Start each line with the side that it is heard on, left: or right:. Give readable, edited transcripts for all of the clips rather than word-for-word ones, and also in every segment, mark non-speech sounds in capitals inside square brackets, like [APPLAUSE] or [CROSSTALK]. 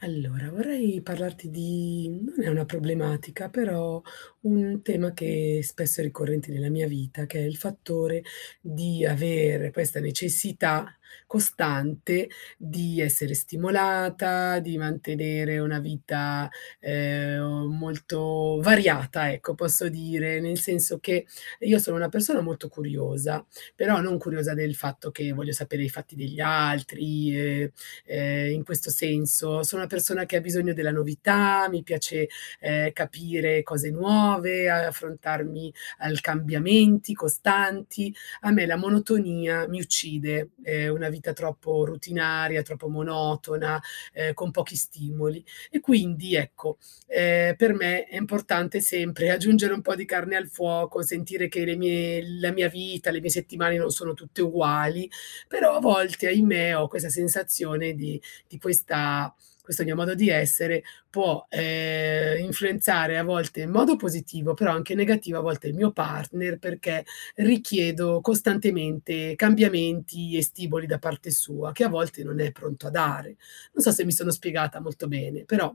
left: Allora, vorrei parlarti di non è una problematica, però un tema che spesso è ricorrente nella mia vita, che è il fattore di avere questa necessità costante di essere stimolata, di mantenere una vita, molto variata, ecco, posso dire, nel senso che io sono una persona molto curiosa, però non curiosa del fatto che voglio sapere i fatti degli altri, ehm, in questo senso. Sono una persona che ha bisogno della novità, mi piace, capire cose nuove, affrontarmi al cambiamenti costanti. A me la monotonia mi uccide, una vita troppo routinaria, troppo monotona, con pochi stimoli. E quindi ecco, per me è importante sempre [LAUGHS] aggiungere un po' di carne al fuoco, sentire che le mie la mia vita, le mie settimane non sono tutte uguali, però a volte, ahimè, ho questa sensazione di questa questo mio modo di essere può, influenzare a volte in modo positivo, però anche negativo a volte il mio partner, perché richiedo costantemente cambiamenti e stimoli da parte sua, che a volte non è pronto a dare. Non so se mi sono spiegata molto bene, però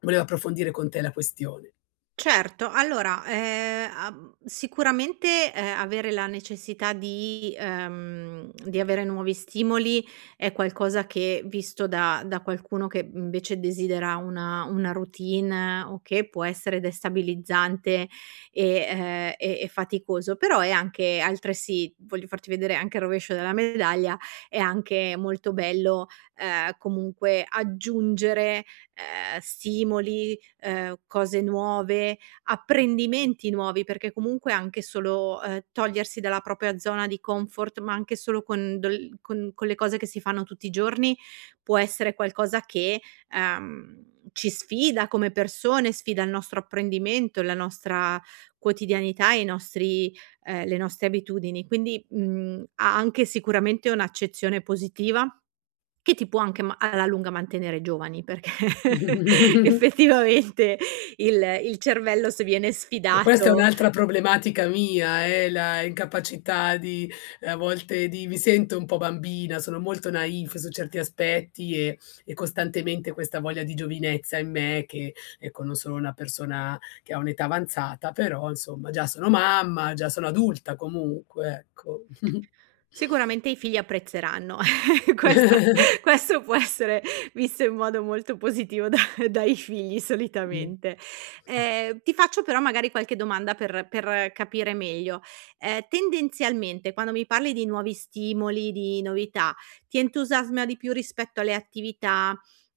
left: volevo approfondire con te la questione.
right: Certo, allora, am sicuramente, avere la necessità di avere nuovi stimoli è qualcosa che visto da qualcuno che invece desidera una routine o che può essere destabilizzante e faticoso, però è anche altresì voglio farti vedere anche il rovescio della medaglia, è anche molto bello, comunque aggiungere, stimoli, cose nuove, apprendimenti nuovi, perché comunque anche solo, togliersi dalla propria zona di comfort, ma anche solo con del con le cose che si fanno tutti i giorni, può essere qualcosa che, ci sfida come persone, sfida il nostro apprendimento, la nostra quotidianità e i nostri le nostre abitudini. Quindi, ha anche sicuramente un'accezione positiva che ti può anche ma alla lunga mantenere giovani, perché [LAUGHS]
left: [LAUGHS]
right: effettivamente il cervello se viene
left: E questa è
right: sfidato.
left: un'altra problematica mia, la incapacità di a volte di mi sento un po' bambina, sono molto naïf su certi aspetti e costantemente questa voglia di giovinezza in me che, ecco, non sono una persona che ha un'età avanzata, però insomma già sono mamma, già sono adulta comunque, ecco. [LAUGHS]
right: Sicuramente i figli apprezzeranno. [LAUGHS] Questo questo può essere visto in modo molto positivo da dai figli
left: Mh.
right: solitamente. Ti faccio però magari qualche domanda per capire meglio. Tendenzialmente quando mi parli di nuovi stimoli, di novità, ti entusiasma di più rispetto alle attività,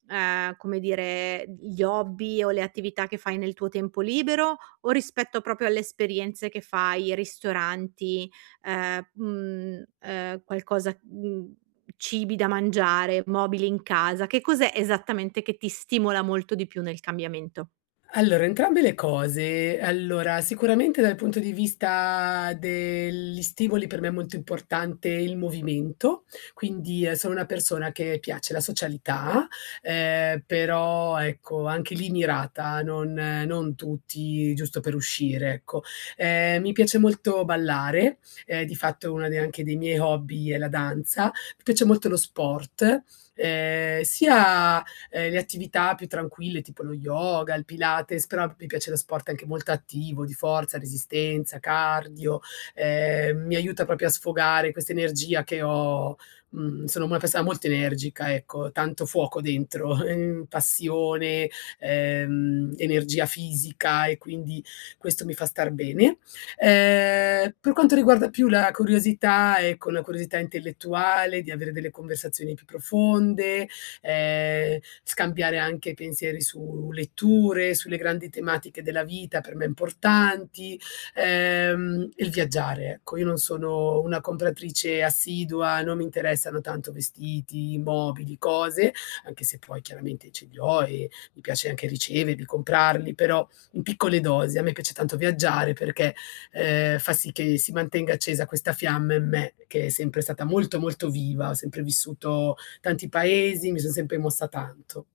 right: come dire, gli hobby o le attività che fai nel tuo tempo libero, o rispetto proprio alle esperienze che fai, i ristoranti, qualcosa, cibi da mangiare, mobili in casa, che cos'è esattamente che ti stimola molto di più nel cambiamento?
left: Allora, entrambe le cose. Allora, sicuramente dal punto di vista degli stimoli per me è molto importante il movimento, quindi, sono una persona che piace la socialità, però ecco, anche lì mirata, non non tutti giusto per uscire, ecco. Mi piace molto ballare, di fatto una de anche dei miei hobby è la danza. Mi piace molto lo sport, sia le attività più tranquille, tipo lo yoga, il Pilates, però mi piace lo sport anche molto attivo, di forza, resistenza, cardio, mi aiuta proprio a sfogare questa energia che ho. Sono una persona molto energica, ecco, tanto fuoco dentro, [LAUGHS] passione, energia fisica e quindi questo mi fa star bene. Per quanto riguarda più la curiosità, ecco, una curiosità intellettuale, di avere delle conversazioni più profonde, ehm, scambiare anche pensieri su letture, sulle grandi tematiche della vita per me importanti, e il viaggiare, ecco. Io non sono una compratrice assidua, non mi interessano tanto vestiti, mobili, cose, anche se poi chiaramente ce li ho e mi piace anche riceverli, comprarli, però in piccole dosi. A me piace tanto viaggiare perché, fa sì che si mantenga accesa questa fiamma in me che è sempre stata molto, molto viva, ho sempre vissuto tanti paesi, mi son sempre mossa tanto.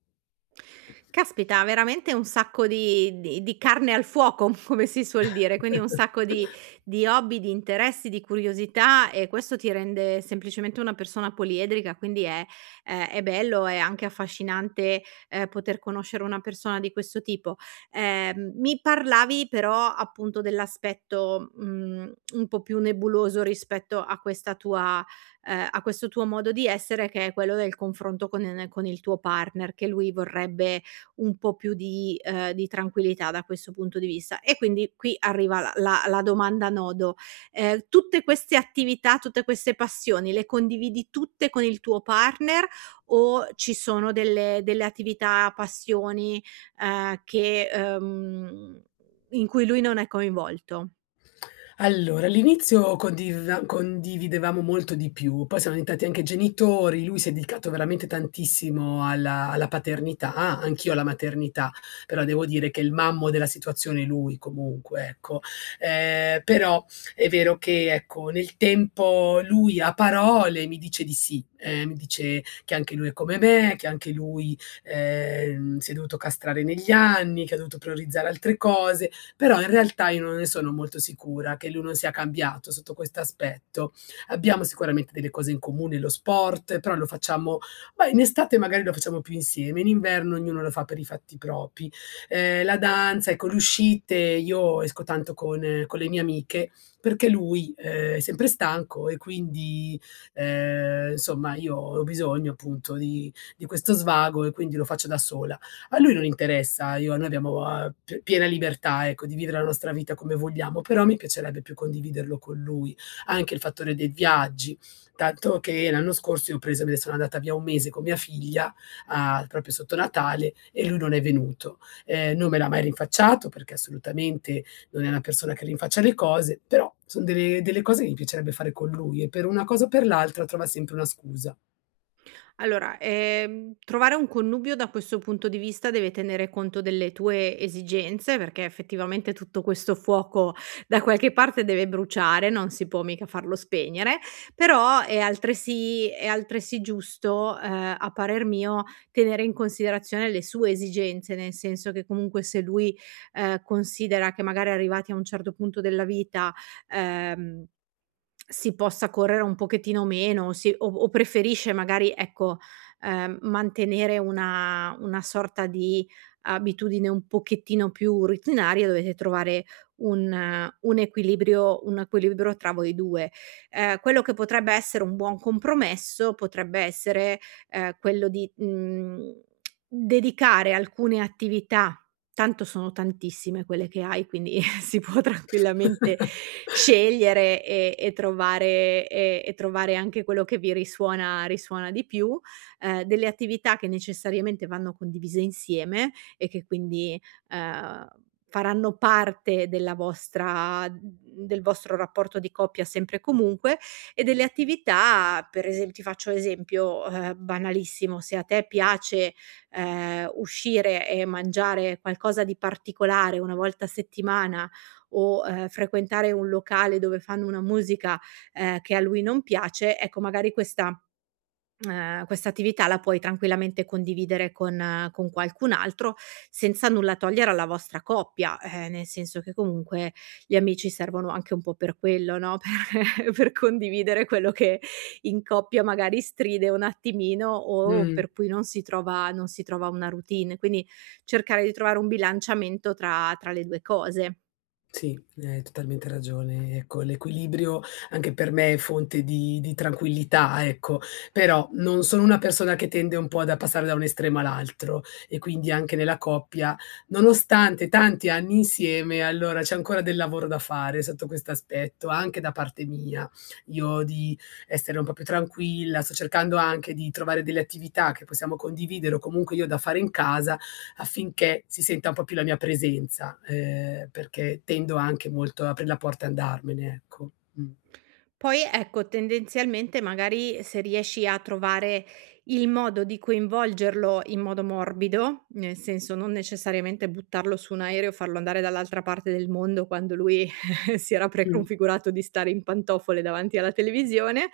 right: Caspita, veramente un sacco di carne al fuoco, [LAUGHS] come si suol dire, quindi un sacco di hobby, di interessi, di curiosità e questo ti rende semplicemente una persona poliedrica, quindi è bello, è anche affascinante, poter conoscere una persona di questo tipo. Mi parlavi però appunto dell'aspetto, un po' più nebuloso rispetto a questa tua a questo tuo modo di essere che è quello del confronto con il tuo partner, che lui vorrebbe, un po' più di tranquillità da questo punto di vista. E quindi qui arriva la domanda nodo: tutte queste attività, tutte queste passioni le condividi tutte con il tuo partner o ci sono delle attività, passioni, che, in cui lui non è coinvolto?
left: Allora, all'inizio condividevamo molto di più, poi siamo diventati anche genitori, lui si è dedicato veramente tantissimo alla paternità, anch'io alla maternità, però devo dire che il mammo della situazione è lui comunque, ecco. Però è vero che, ecco, nel tempo lui a parole mi dice di sì, mi dice che anche lui è come me, che anche lui, si è dovuto castrare negli anni, che ha dovuto priorizzare altre cose, però in realtà io non ne sono molto sicura che lui non sia cambiato sotto questo aspetto. Abbiamo sicuramente delle cose in comune, lo sport, però lo facciamo, ma in estate magari lo facciamo più insieme, in inverno ognuno lo fa per i fatti propri. La danza, ecco, le uscite, io esco tanto con le mie amiche, perché lui, è sempre stanco e quindi, insomma io ho bisogno appunto di questo svago e quindi lo faccio da sola. A lui non interessa, io noi abbiamo, p piena libertà, ecco, di vivere la nostra vita come vogliamo, però mi piacerebbe più condividerlo con lui. Anche il fattore dei viaggi, tanto che l'anno scorso io ho preso me ne sono andata via 1 mese con mia figlia, a proprio sotto Natale, e lui non è venuto. Non me l'ha mai rinfacciato, perché assolutamente non è una persona che rinfaccia le cose, però son delle cose che mi piacerebbe fare con lui e per una cosa o per l'altra trova sempre una scusa.
right: Allora, trovare un connubio da questo punto di vista deve tenere conto delle tue esigenze, perché effettivamente tutto questo fuoco da qualche parte deve bruciare, non si può mica farlo spegnere, però è altresì giusto, a parer mio, tenere in considerazione le sue esigenze, nel senso che comunque se lui considera che magari arrivati a un certo punto della vita, ehm, si possa correre un pochettino meno, si o preferisce magari, ecco, mantenere una sorta di abitudine un pochettino più routinaria, dovete trovare un equilibrio tra voi 2. Quello che potrebbe essere un buon compromesso potrebbe essere, quello di, dedicare alcune attività. Tanto sono tantissime quelle che hai, quindi [LAUGHS] si può tranquillamente
left: [LAUGHS]
right: scegliere e trovare e trovare anche quello che vi risuona di più, delle attività che necessariamente vanno condivise insieme e che quindi, ehm, faranno parte della vostra del vostro rapporto di coppia sempre e comunque e delle attività per esem ti faccio esempio, banalissimo, se a te piace, uscire e mangiare qualcosa di particolare una volta a settimana o, frequentare un locale dove fanno una musica, che a lui non piace, ecco magari questa attività la puoi tranquillamente condividere con qualcun altro, senza nulla togliere alla vostra coppia, nel senso che comunque gli amici servono anche un po' per quello, no, [LAUGHS] per condividere quello che in coppia magari stride un attimino o
left: Mh.
right: per cui non si trova una routine. Quindi cercare di trovare un bilanciamento tra le 2 cose.
left: Sì, hai totalmente ragione. Ecco, l'equilibrio anche per me è fonte di tranquillità, ecco. Però non sono una persona che tende un po' da passare da un estremo all'altro e quindi anche nella coppia, nonostante tanti anni insieme, allora c'è ancora del lavoro da fare sotto questo aspetto, anche da parte mia. Io di essere un po' più tranquilla, sto cercando anche di trovare delle attività che possiamo condividere o comunque io da fare in casa affinché si senta un po' più la mia presenza, perché tendo anche molto a aprir la porta e andarmene, ecco. Mh.
right: Poi ecco, tendenzialmente magari se riesci a trovare il modo di coinvolgerlo in modo morbido, nel senso non necessariamente buttarlo su un aereo, e farlo andare dall'altra parte del mondo quando lui [LAUGHS] si era
left: Mh.
right: preconfigurato di stare in pantofole davanti alla televisione,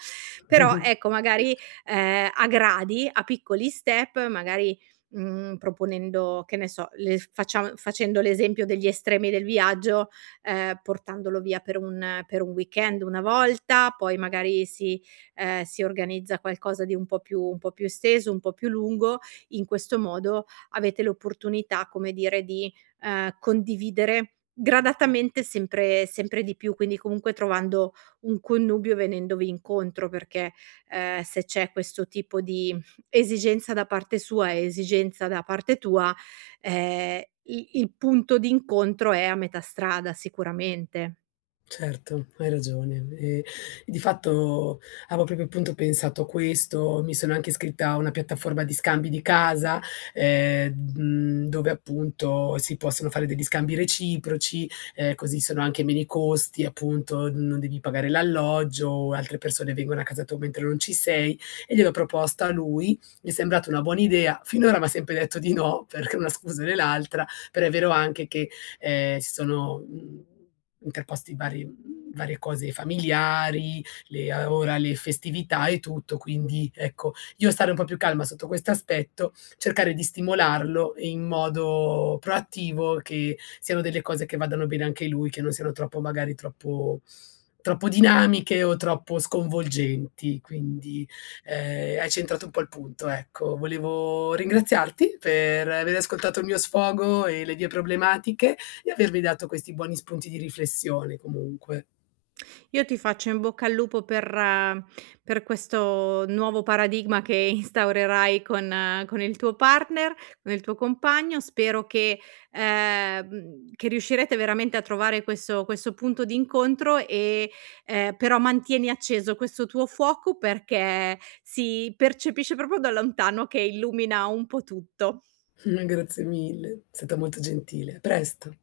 right: però
left: [LAUGHS]
right: ecco magari, a gradi, a piccoli step, magari, proponendo che ne so, le facciam facendo l'esempio degli estremi del viaggio, portandolo via per un weekend una volta, poi magari si si organizza qualcosa di un po' più esteso, un po' più lungo. In questo modo avete l'opportunità, come dire, di, condividere gradatamente sempre di più, quindi comunque trovando un connubio venendovi incontro, perché, se c'è questo tipo di esigenza da parte sua e esigenza da parte tua, i il punto d'incontro è a metà strada sicuramente.
left: Certo, hai ragione. Di fatto avevo proprio appunto pensato a questo, mi sono anche iscritta a una piattaforma di scambi di casa, dove appunto si possono fare degli scambi reciproci, così sono anche meno i costi, appunto non devi pagare l'alloggio, altre persone vengono a casa tua mentre non ci sei, e gliel'ho proposta a lui, mi è sembrata una buona idea, finora m'ha sempre detto di no, perché una scusa né l'altra, però è vero anche che si sono, interposti varie cose familiari, le a ora le festività e tutto, quindi ecco, io stare un po' più calma sotto questo aspetto, cercare di stimolarlo in modo proattivo, che siano delle cose che vadano bene anche lui, che non siano troppo magari troppo dinamiche o troppo sconvolgenti. Quindi, hai centrato un po' il punto, ecco. Volevo ringraziarti per aver ascoltato il mio sfogo e le mie problematiche di avermi dato questi buoni spunti di riflessione comunque.
right: Io ti faccio in bocca al lupo per questo nuovo paradigma che [LAUGHS] instaurerai con il tuo partner, con il tuo compagno. Spero che riuscirete veramente a trovare questo punto d'incontro e, però mantieni acceso questo tuo fuoco perché si percepisce proprio da lontano che illumina un po' tutto.
left: [LAUGHS] Grazie mille, è stata molto gentile. A presto.